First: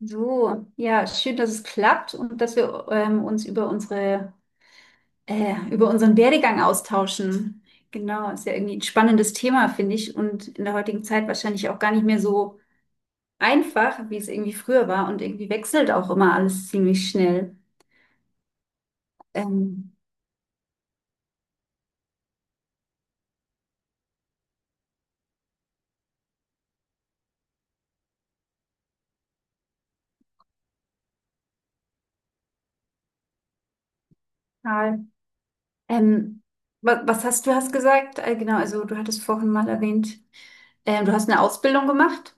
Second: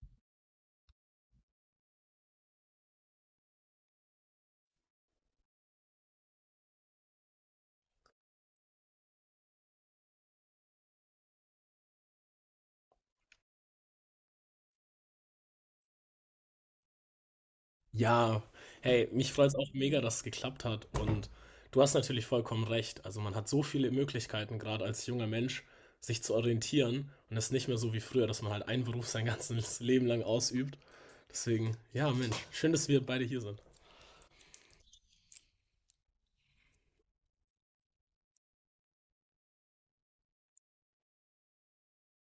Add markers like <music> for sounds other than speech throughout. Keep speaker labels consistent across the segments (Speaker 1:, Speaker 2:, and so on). Speaker 1: So, ja, schön, dass es klappt und dass wir uns über unseren Werdegang austauschen. Genau, ist ja irgendwie ein spannendes Thema, finde ich, und in der heutigen Zeit wahrscheinlich auch gar nicht mehr so einfach, wie es irgendwie früher war. Und irgendwie wechselt auch immer alles ziemlich schnell.
Speaker 2: Ja, hey, mich freut es auch
Speaker 1: Ähm,
Speaker 2: mega, dass es geklappt hat. Und du hast natürlich vollkommen recht. Also man hat so viele Möglichkeiten, gerade als junger Mensch, sich zu orientieren. Und es ist nicht mehr so wie früher, dass man halt einen Beruf sein ganzes <laughs> Leben lang ausübt. Deswegen, ja, Mensch, schön, dass wir beide hier sind.
Speaker 1: Karl, ähm, was hast du hast gesagt? Genau, also du hattest vorhin mal erwähnt, du hast eine Ausbildung gemacht.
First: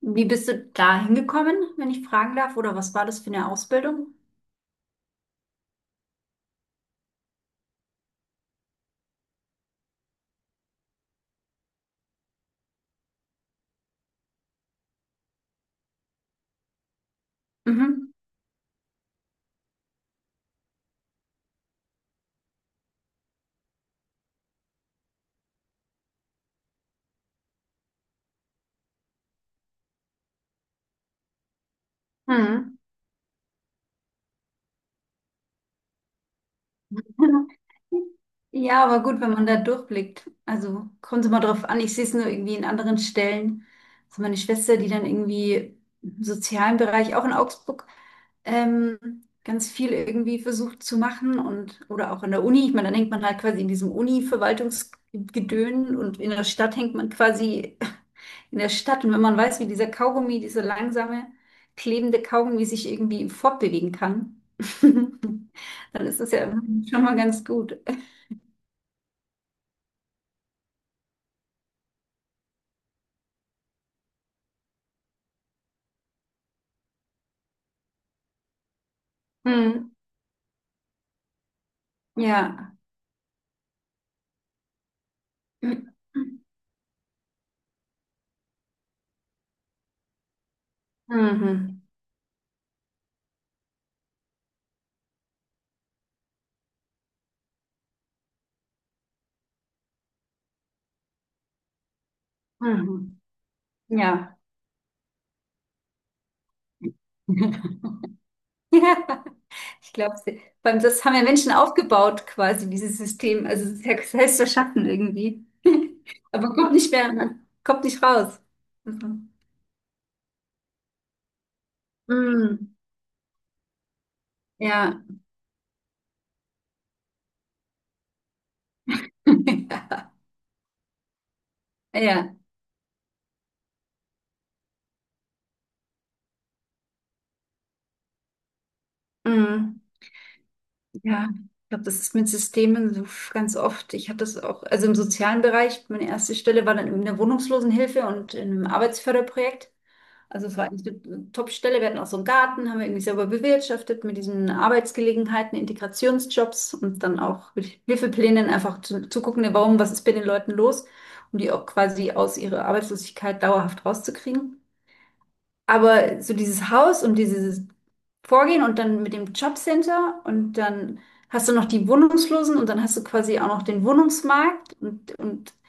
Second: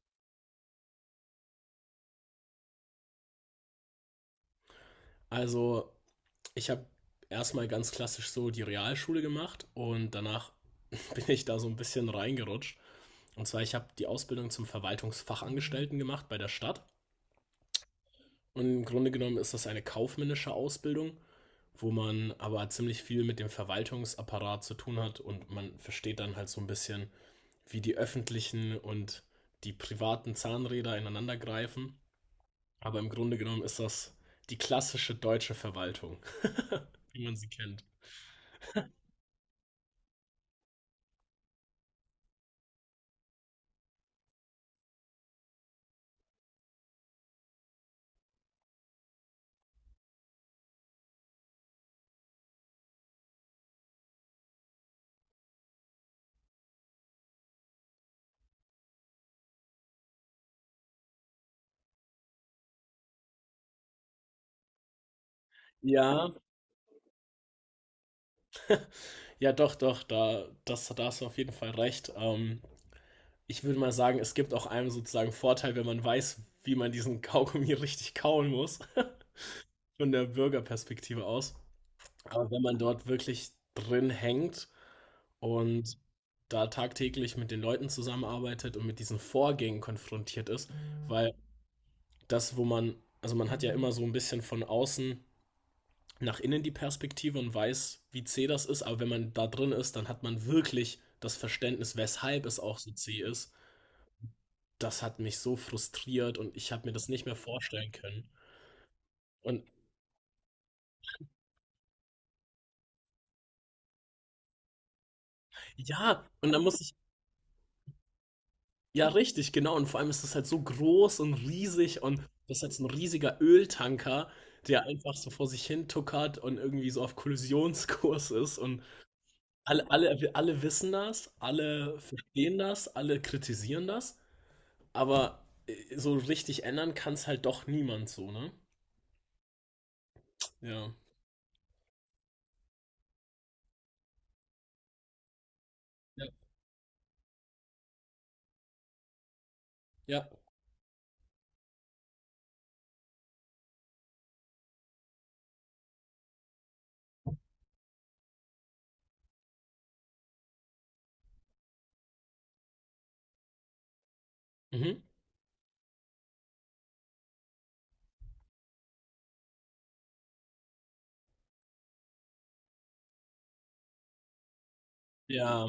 Speaker 1: Wie bist du da hingekommen, wenn ich fragen darf? Oder was war das für eine Ausbildung?
Speaker 2: Also, ich habe erstmal ganz klassisch so die Realschule gemacht und danach <laughs> bin ich da so ein bisschen reingerutscht. Und zwar, ich habe die Ausbildung zum Verwaltungsfachangestellten gemacht bei der Stadt.
Speaker 1: Mhm.
Speaker 2: Und im Grunde genommen ist das eine kaufmännische Ausbildung, wo man aber ziemlich viel mit dem Verwaltungsapparat zu tun hat, und man versteht dann halt so ein bisschen, wie die öffentlichen und die privaten Zahnräder ineinander greifen.
Speaker 1: Mhm.
Speaker 2: Aber im Grunde genommen ist das die klassische deutsche Verwaltung, <laughs> wie man sie kennt.
Speaker 1: Ja, aber gut, wenn man da durchblickt. Also kommt es immer drauf an. Ich sehe es nur irgendwie in anderen Stellen. Also meine Schwester, die dann irgendwie im sozialen Bereich, auch in Augsburg, ähm, ganz viel irgendwie versucht zu machen und oder auch an der Uni. Ich meine, dann hängt man halt quasi in diesem Uni-Verwaltungsgedön und in der Stadt hängt man quasi in der Stadt. Und wenn man weiß, wie dieser Kaugummi, dieser langsame, klebende Kaugummi sich irgendwie fortbewegen kann, <laughs> dann ist
Speaker 2: Ja,
Speaker 1: das ja schon mal ganz gut.
Speaker 2: ja, doch, doch, da hast du auf jeden Fall recht. Ich würde mal sagen, es gibt auch einem sozusagen Vorteil, wenn man weiß, wie man diesen <laughs> Kaugummi richtig kauen muss,
Speaker 1: Hm,
Speaker 2: <laughs> von der Bürgerperspektive aus. Aber wenn
Speaker 1: ja.
Speaker 2: man dort wirklich drin hängt
Speaker 1: Mhm.
Speaker 2: und da tagtäglich mit den Leuten zusammenarbeitet und mit diesen Vorgängen konfrontiert ist, weil das, wo man, also man hat ja immer so ein bisschen von außen nach innen die Perspektive und weiß, wie zäh das ist, aber wenn man da drin ist, dann hat man wirklich das Verständnis, weshalb es auch so zäh
Speaker 1: Mhm.
Speaker 2: ist.
Speaker 1: Ja.
Speaker 2: Das hat mich so frustriert und ich habe mir das nicht mehr
Speaker 1: <laughs>
Speaker 2: vorstellen können.
Speaker 1: Ja,
Speaker 2: Und
Speaker 1: ich glaube, das haben ja Menschen aufgebaut, quasi, dieses System. Also, es ist ja selbst erschaffen irgendwie. <laughs>
Speaker 2: ja, und
Speaker 1: Aber
Speaker 2: dann
Speaker 1: kommt
Speaker 2: muss
Speaker 1: nicht
Speaker 2: ich.
Speaker 1: mehr, kommt nicht raus. Also,
Speaker 2: Ja, richtig, genau. Und vor allem ist das halt so groß und riesig, und das ist
Speaker 1: mm,
Speaker 2: jetzt ein riesiger Öltanker, der
Speaker 1: ja,
Speaker 2: einfach so vor sich hin tuckert und irgendwie so auf Kollisionskurs ist. Und alle,
Speaker 1: <laughs>
Speaker 2: alle, alle wissen das, alle
Speaker 1: ja,
Speaker 2: verstehen das, alle kritisieren das, aber so richtig ändern kann es halt doch niemand so, ne?
Speaker 1: mm.
Speaker 2: Ja.
Speaker 1: Ja, ich glaube, das ist mit Systemen so ganz oft. Ich hatte das auch, also im sozialen Bereich, meine
Speaker 2: Ja.
Speaker 1: erste Stelle war dann in der Wohnungslosenhilfe und in einem Arbeitsförderprojekt.
Speaker 2: Ja.
Speaker 1: Also es war eigentlich eine Top-Stelle. Wir hatten auch so einen Garten, haben wir irgendwie selber bewirtschaftet mit diesen Arbeitsgelegenheiten, Integrationsjobs und dann auch mit Hilfeplänen einfach zu gucken, ne, warum, was ist bei den Leuten los, um die auch quasi aus ihrer Arbeitslosigkeit dauerhaft rauszukriegen.
Speaker 2: Mhm.
Speaker 1: Aber so dieses Haus und dieses Vorgehen und dann mit dem Jobcenter und dann hast du noch die Wohnungslosen und dann hast du quasi auch noch den Wohnungsmarkt und
Speaker 2: Ja.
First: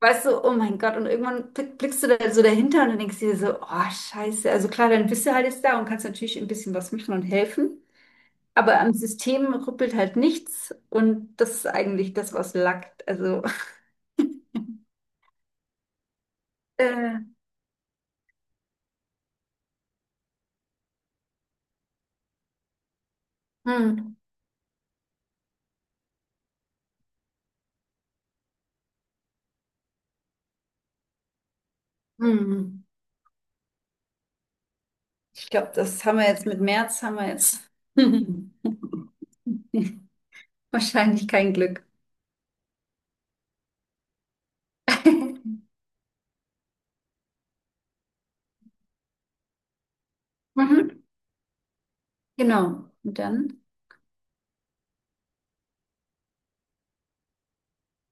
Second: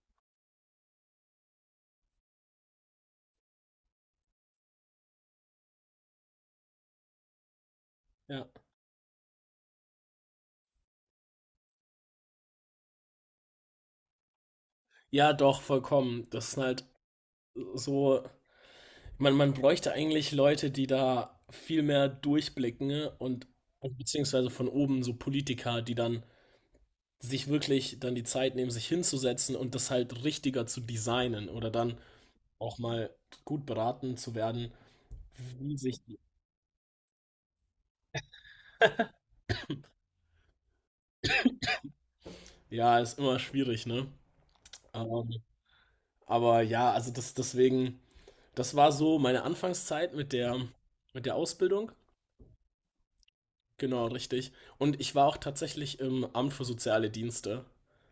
Speaker 1: weißt du, oh mein Gott, und irgendwann blickst du da so dahinter und dann denkst du dir so, oh Scheiße, also klar, dann bist du halt jetzt da und kannst natürlich ein bisschen was machen und helfen,
Speaker 2: Ja.
Speaker 1: aber am System rüppelt halt nichts und das ist eigentlich das, was lackt. Also,
Speaker 2: Ja, doch, vollkommen. Das ist
Speaker 1: <laughs>
Speaker 2: halt
Speaker 1: äh,
Speaker 2: so. Man bräuchte eigentlich Leute, die da viel mehr durchblicken, ne? Und
Speaker 1: hm,
Speaker 2: beziehungsweise von oben so Politiker, die dann sich wirklich dann die Zeit nehmen, sich hinzusetzen und das halt richtiger zu designen oder dann
Speaker 1: hm.
Speaker 2: auch
Speaker 1: Hm.
Speaker 2: mal gut beraten zu werden,
Speaker 1: Ich glaube,
Speaker 2: wie sich.
Speaker 1: das haben wir jetzt mit März, haben wir jetzt <laughs> wahrscheinlich kein Glück.
Speaker 2: Ja, ist immer schwierig, ne? Ähm,
Speaker 1: <laughs>
Speaker 2: aber ja, also das deswegen, das war so meine Anfangszeit mit der
Speaker 1: Mhm.
Speaker 2: Ausbildung.
Speaker 1: Genau. Und dann?
Speaker 2: Genau, richtig. Und ich war auch tatsächlich im Amt für soziale Dienste,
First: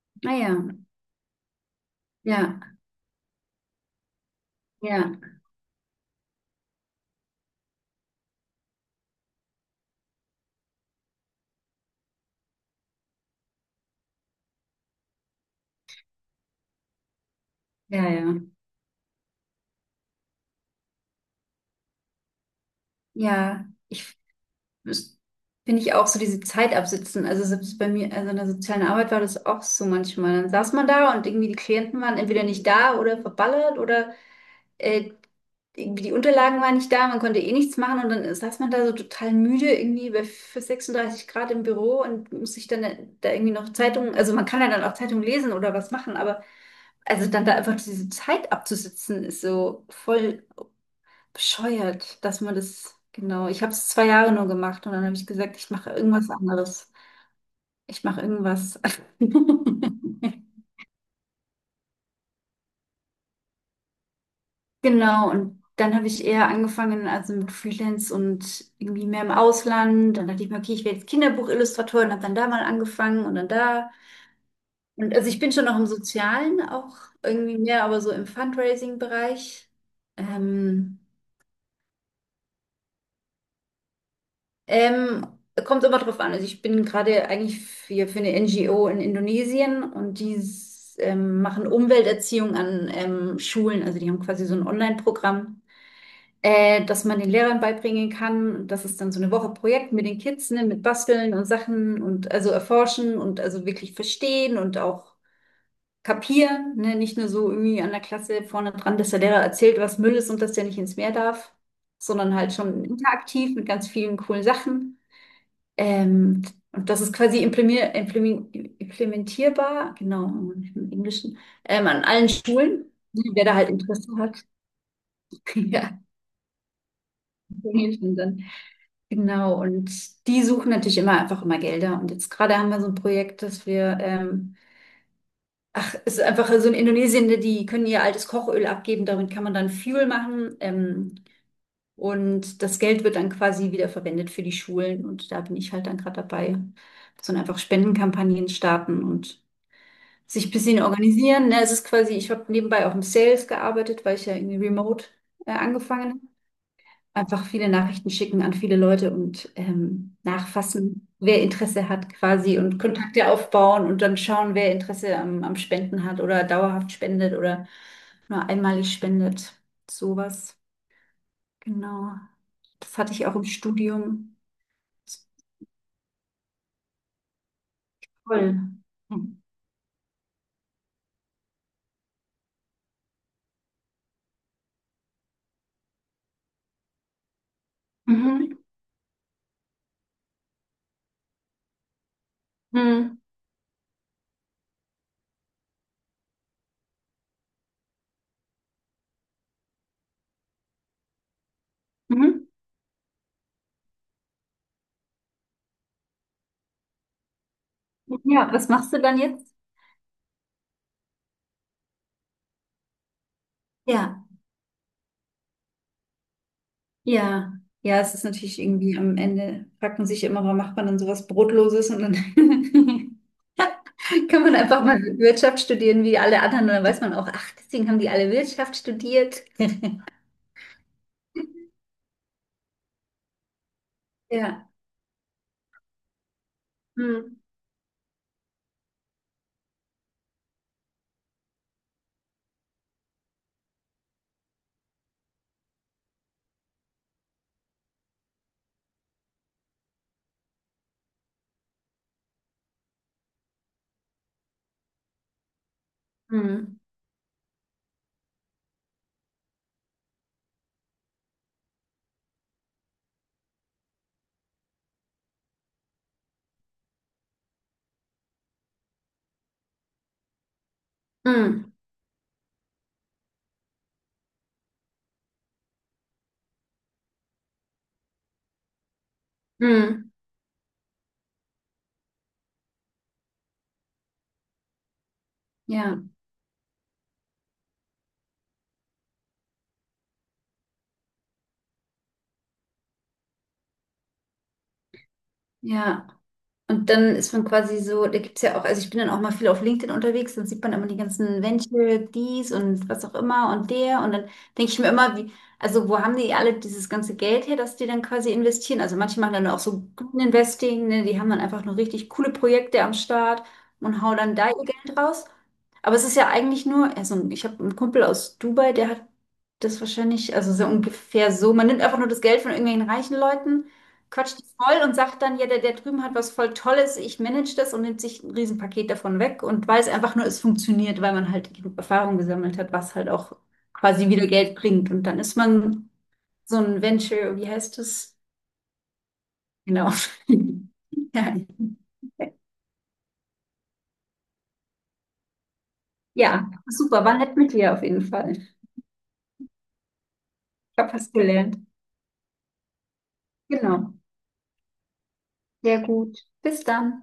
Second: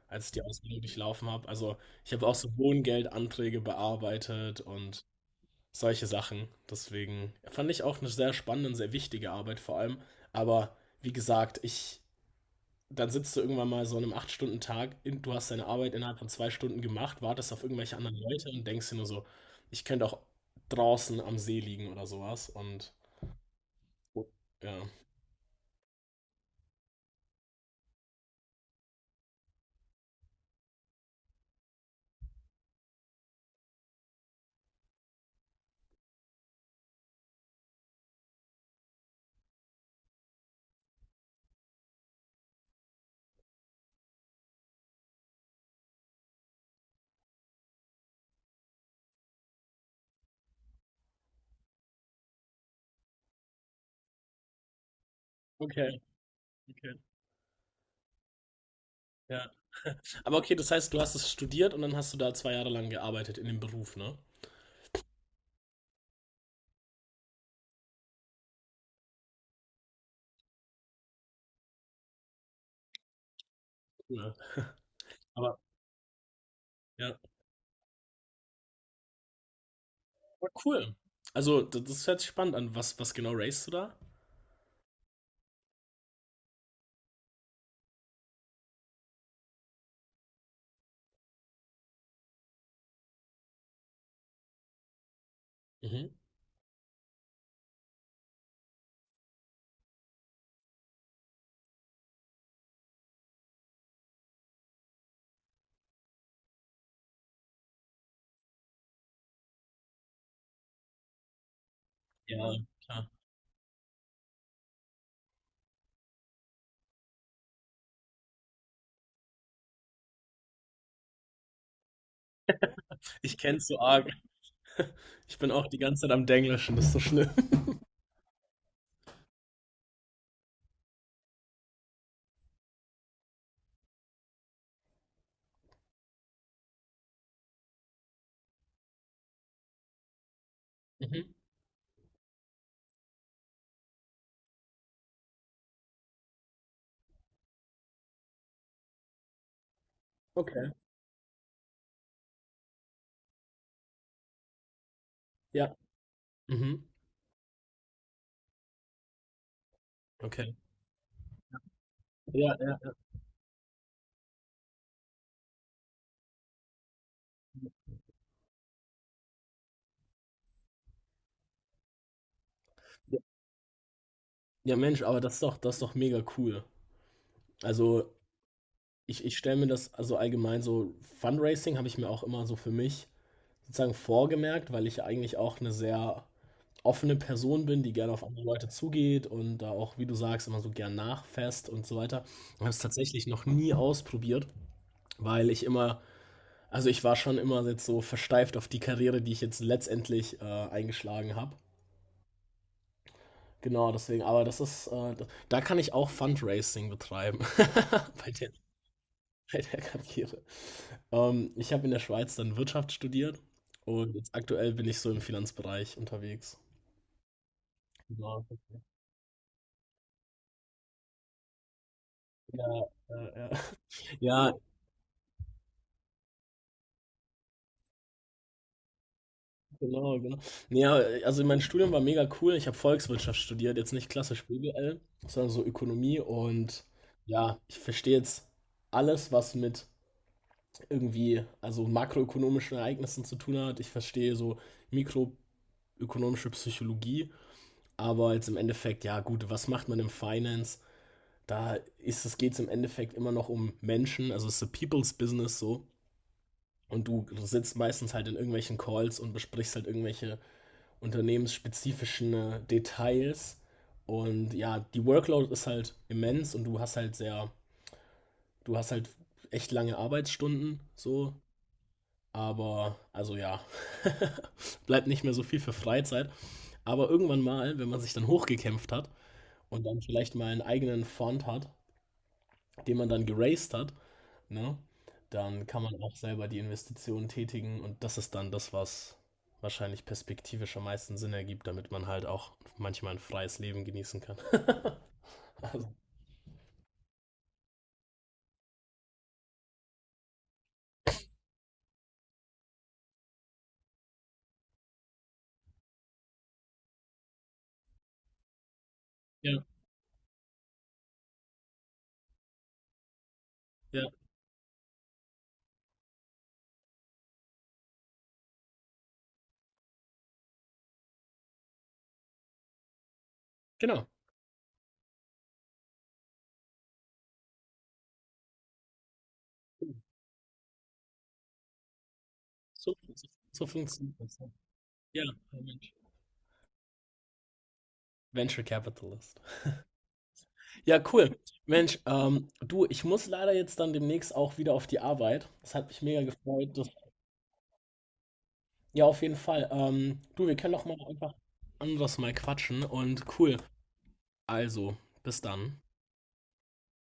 Speaker 2: als ich die
Speaker 1: Naja,
Speaker 2: Ausbildung durchlaufen habe. Also ich habe auch so
Speaker 1: ja,
Speaker 2: Wohngeldanträge bearbeitet und
Speaker 1: ja,
Speaker 2: solche Sachen. Deswegen fand ich auch eine sehr spannende und sehr wichtige Arbeit vor allem. Aber wie gesagt, dann sitzt du irgendwann mal so an einem 8-Stunden-Tag, du hast deine Arbeit innerhalb von 2 Stunden gemacht, wartest auf irgendwelche
Speaker 1: ja,
Speaker 2: anderen
Speaker 1: ja. Ja,
Speaker 2: Leute und denkst dir nur so, ich könnte auch draußen am See liegen oder sowas. Und
Speaker 1: ja, ich
Speaker 2: ja.
Speaker 1: das finde ich auch so diese Zeit absitzen. Also selbst bei mir, also in der sozialen Arbeit war das auch so manchmal. Dann saß man da und irgendwie die Klienten waren entweder nicht da oder verballert oder äh, irgendwie die Unterlagen waren nicht da, man konnte eh nichts machen und dann saß man da so total müde irgendwie bei für 36 Grad im Büro und muss sich dann da irgendwie noch Zeitungen, also man kann ja dann auch Zeitungen lesen oder was machen, aber also dann da einfach diese Zeit abzusitzen ist so voll bescheuert, dass man das, genau, ich habe es 2 Jahre nur gemacht und dann habe ich gesagt, ich mache
Speaker 2: Okay.
Speaker 1: irgendwas anderes. Ich mache irgendwas.
Speaker 2: Ja. <laughs> Aber
Speaker 1: <laughs>
Speaker 2: okay, das heißt, du hast es studiert und dann hast du da 2 Jahre lang gearbeitet in dem Beruf, ne?
Speaker 1: Genau, und dann habe ich eher angefangen, also mit Freelance und irgendwie mehr im Ausland. Dann dachte ich mir, okay, ich werde jetzt Kinderbuchillustratorin, habe dann da mal angefangen und dann da.
Speaker 2: Cool. <laughs>
Speaker 1: Und also ich bin
Speaker 2: Aber
Speaker 1: schon noch im Sozialen auch
Speaker 2: ja,
Speaker 1: irgendwie mehr, aber so im Fundraising-Bereich.
Speaker 2: aber cool.
Speaker 1: Ähm,
Speaker 2: Also, das hört sich spannend an. Was genau racest du da?
Speaker 1: ähm, Kommt immer drauf an. Also ich bin gerade eigentlich für eine NGO in Indonesien und die machen Umwelterziehung an Schulen. Also die haben quasi so ein Online-Programm.
Speaker 2: Mhm.
Speaker 1: Dass man den Lehrern beibringen kann, dass es dann so eine Woche Projekt mit den Kids, ne, mit Basteln und Sachen und also erforschen und also wirklich verstehen und auch kapieren, ne, nicht nur so irgendwie an der Klasse vorne dran, dass der Lehrer erzählt, was Müll ist und dass der nicht ins Meer darf, sondern
Speaker 2: Ja,
Speaker 1: halt schon
Speaker 2: klar.
Speaker 1: interaktiv mit ganz vielen coolen Sachen. Ähm, und das ist quasi implementierbar, genau, im Englischen, an allen Schulen, ne,
Speaker 2: Ich
Speaker 1: wer da
Speaker 2: kenn's
Speaker 1: halt
Speaker 2: so
Speaker 1: Interesse
Speaker 2: arg.
Speaker 1: hat. <laughs>
Speaker 2: Ich bin auch die
Speaker 1: Ja,
Speaker 2: ganze Zeit am Denglischen, das ist so schlimm.
Speaker 1: im
Speaker 2: <laughs>
Speaker 1: Englischen dann. Genau, und die suchen natürlich immer einfach immer Gelder. Und jetzt gerade haben wir so ein Projekt, dass wir, es ist einfach so in Indonesien, die können ihr altes Kochöl abgeben, damit kann man dann Fuel machen.
Speaker 2: Mhm.
Speaker 1: Und das Geld wird dann quasi wieder verwendet für die Schulen. Und da bin ich halt dann gerade dabei, dass man einfach Spendenkampagnen starten und sich ein
Speaker 2: Okay.
Speaker 1: bisschen organisieren. Ne, es ist quasi, ich habe nebenbei auch im Sales gearbeitet, weil ich ja irgendwie remote
Speaker 2: Ja.
Speaker 1: angefangen
Speaker 2: Mhm.
Speaker 1: einfach viele Nachrichten schicken an viele Leute und
Speaker 2: Okay.
Speaker 1: nachfassen, wer Interesse hat
Speaker 2: Ja,
Speaker 1: quasi und
Speaker 2: ja,
Speaker 1: Kontakte aufbauen und dann schauen, wer Interesse am Spenden hat oder dauerhaft spendet oder nur einmalig spendet. Sowas. Genau. Das hatte
Speaker 2: ja.
Speaker 1: ich auch im Studium.
Speaker 2: Ja, Mensch, aber das ist doch mega cool. Also,
Speaker 1: Toll.
Speaker 2: ich
Speaker 1: Mhm.
Speaker 2: stelle mir das also allgemein so, Fundraising habe ich mir auch immer so für mich sozusagen vorgemerkt, weil ich ja eigentlich auch eine sehr offene Person bin, die gerne auf andere
Speaker 1: Mhm.
Speaker 2: Leute zugeht und da auch, wie du sagst, immer so gern nachfasst und so weiter. Ich habe es tatsächlich noch nie ausprobiert, weil ich immer, also ich war schon immer jetzt so versteift auf die Karriere, die ich jetzt letztendlich eingeschlagen habe.
Speaker 1: Mhm.
Speaker 2: Genau, deswegen, aber das ist, da kann ich auch Fundraising betreiben <laughs> bei
Speaker 1: Ja, was machst du dann
Speaker 2: <laughs>
Speaker 1: jetzt?
Speaker 2: bei der Karriere. Ich habe in der Schweiz dann Wirtschaft studiert und
Speaker 1: Ja,
Speaker 2: jetzt aktuell bin ich so im Finanzbereich unterwegs.
Speaker 1: ja. Ja, es ist
Speaker 2: Genau.
Speaker 1: natürlich irgendwie am Ende, fragt man sich immer, warum macht man dann sowas Brotloses und dann
Speaker 2: Ja,
Speaker 1: <laughs>
Speaker 2: ja, ja.
Speaker 1: kann
Speaker 2: Ja,
Speaker 1: man einfach mal Wirtschaft studieren wie alle anderen und dann weiß man auch, ach, deswegen haben die alle Wirtschaft studiert. <laughs>
Speaker 2: genau, genau. Nee, ja, also mein Studium war mega cool. Ich habe Volkswirtschaft studiert, jetzt nicht klassisch
Speaker 1: Ja.
Speaker 2: BWL, sondern so Ökonomie. Und
Speaker 1: Hm.
Speaker 2: ja, ich verstehe jetzt alles, was mit irgendwie, also makroökonomischen Ereignissen zu tun hat. Ich verstehe so mikroökonomische Psychologie, aber jetzt im Endeffekt, ja gut, was macht man im Finance? Da ist es geht's im Endeffekt immer noch um Menschen, also es ist a people's business so.
Speaker 1: Hm.
Speaker 2: Und du sitzt meistens halt in irgendwelchen Calls und besprichst halt irgendwelche unternehmensspezifischen Details. Und ja, die Workload ist halt immens, und du hast halt echt lange Arbeitsstunden so.
Speaker 1: Hm.
Speaker 2: Aber, also ja, <laughs> bleibt nicht mehr so viel für Freizeit. Aber irgendwann mal, wenn man sich dann hochgekämpft hat
Speaker 1: Hm.
Speaker 2: und dann
Speaker 1: Hm.
Speaker 2: vielleicht mal einen eigenen Fund hat, den man dann geraced hat, ne? Dann kann man
Speaker 1: Ja,
Speaker 2: auch selber die Investitionen tätigen, und das ist dann das, was wahrscheinlich perspektivisch am meisten Sinn ergibt, damit man halt auch manchmal ein freies Leben genießen kann. <laughs> Also,
Speaker 1: ja. Und dann ist man quasi so, da gibt es ja auch, also ich bin dann auch mal viel auf LinkedIn unterwegs, dann sieht man immer die ganzen Venture, dies und was auch immer und der. Und dann denke ich mir immer, wie, also wo haben die alle dieses ganze Geld her, das die dann quasi investieren? Also manche machen dann auch
Speaker 2: ja,
Speaker 1: so Green Investing, ne? Die haben dann einfach nur richtig coole Projekte am Start
Speaker 2: ja,
Speaker 1: und hauen dann da ihr Geld raus. Aber es ist ja eigentlich nur, also ich habe einen Kumpel aus Dubai, der hat das wahrscheinlich, also so ungefähr so, man nimmt einfach nur das Geld von irgendwelchen reichen Leuten
Speaker 2: genau.
Speaker 1: quatscht die voll und sagt dann, ja, der drüben hat was voll Tolles, ich manage das und nimmt sich ein Riesenpaket davon weg und weiß einfach nur, es funktioniert, weil man halt genug Erfahrung gesammelt hat,
Speaker 2: So,
Speaker 1: was halt
Speaker 2: so
Speaker 1: auch
Speaker 2: so
Speaker 1: quasi
Speaker 2: funktioniert
Speaker 1: wieder
Speaker 2: das.
Speaker 1: Geld bringt. Und dann
Speaker 2: Ja, ja,
Speaker 1: ist man
Speaker 2: Mensch.
Speaker 1: so ein Venture, wie heißt es?
Speaker 2: Venture Capitalist.
Speaker 1: Genau. <laughs>
Speaker 2: Ja,
Speaker 1: Ja,
Speaker 2: cool. Mensch, du, ich muss leider jetzt dann demnächst auch wieder auf die Arbeit. Das hat mich mega
Speaker 1: ja,
Speaker 2: gefreut. Das,
Speaker 1: super, war nett mit dir auf jeden Fall.
Speaker 2: ja, auf jeden Fall. Du, wir können
Speaker 1: Ich
Speaker 2: doch
Speaker 1: habe
Speaker 2: mal
Speaker 1: was
Speaker 2: einfach
Speaker 1: gelernt.
Speaker 2: anders mal quatschen und cool.
Speaker 1: Genau.
Speaker 2: Also, bis dann.
Speaker 1: Sehr gut. Bis dann.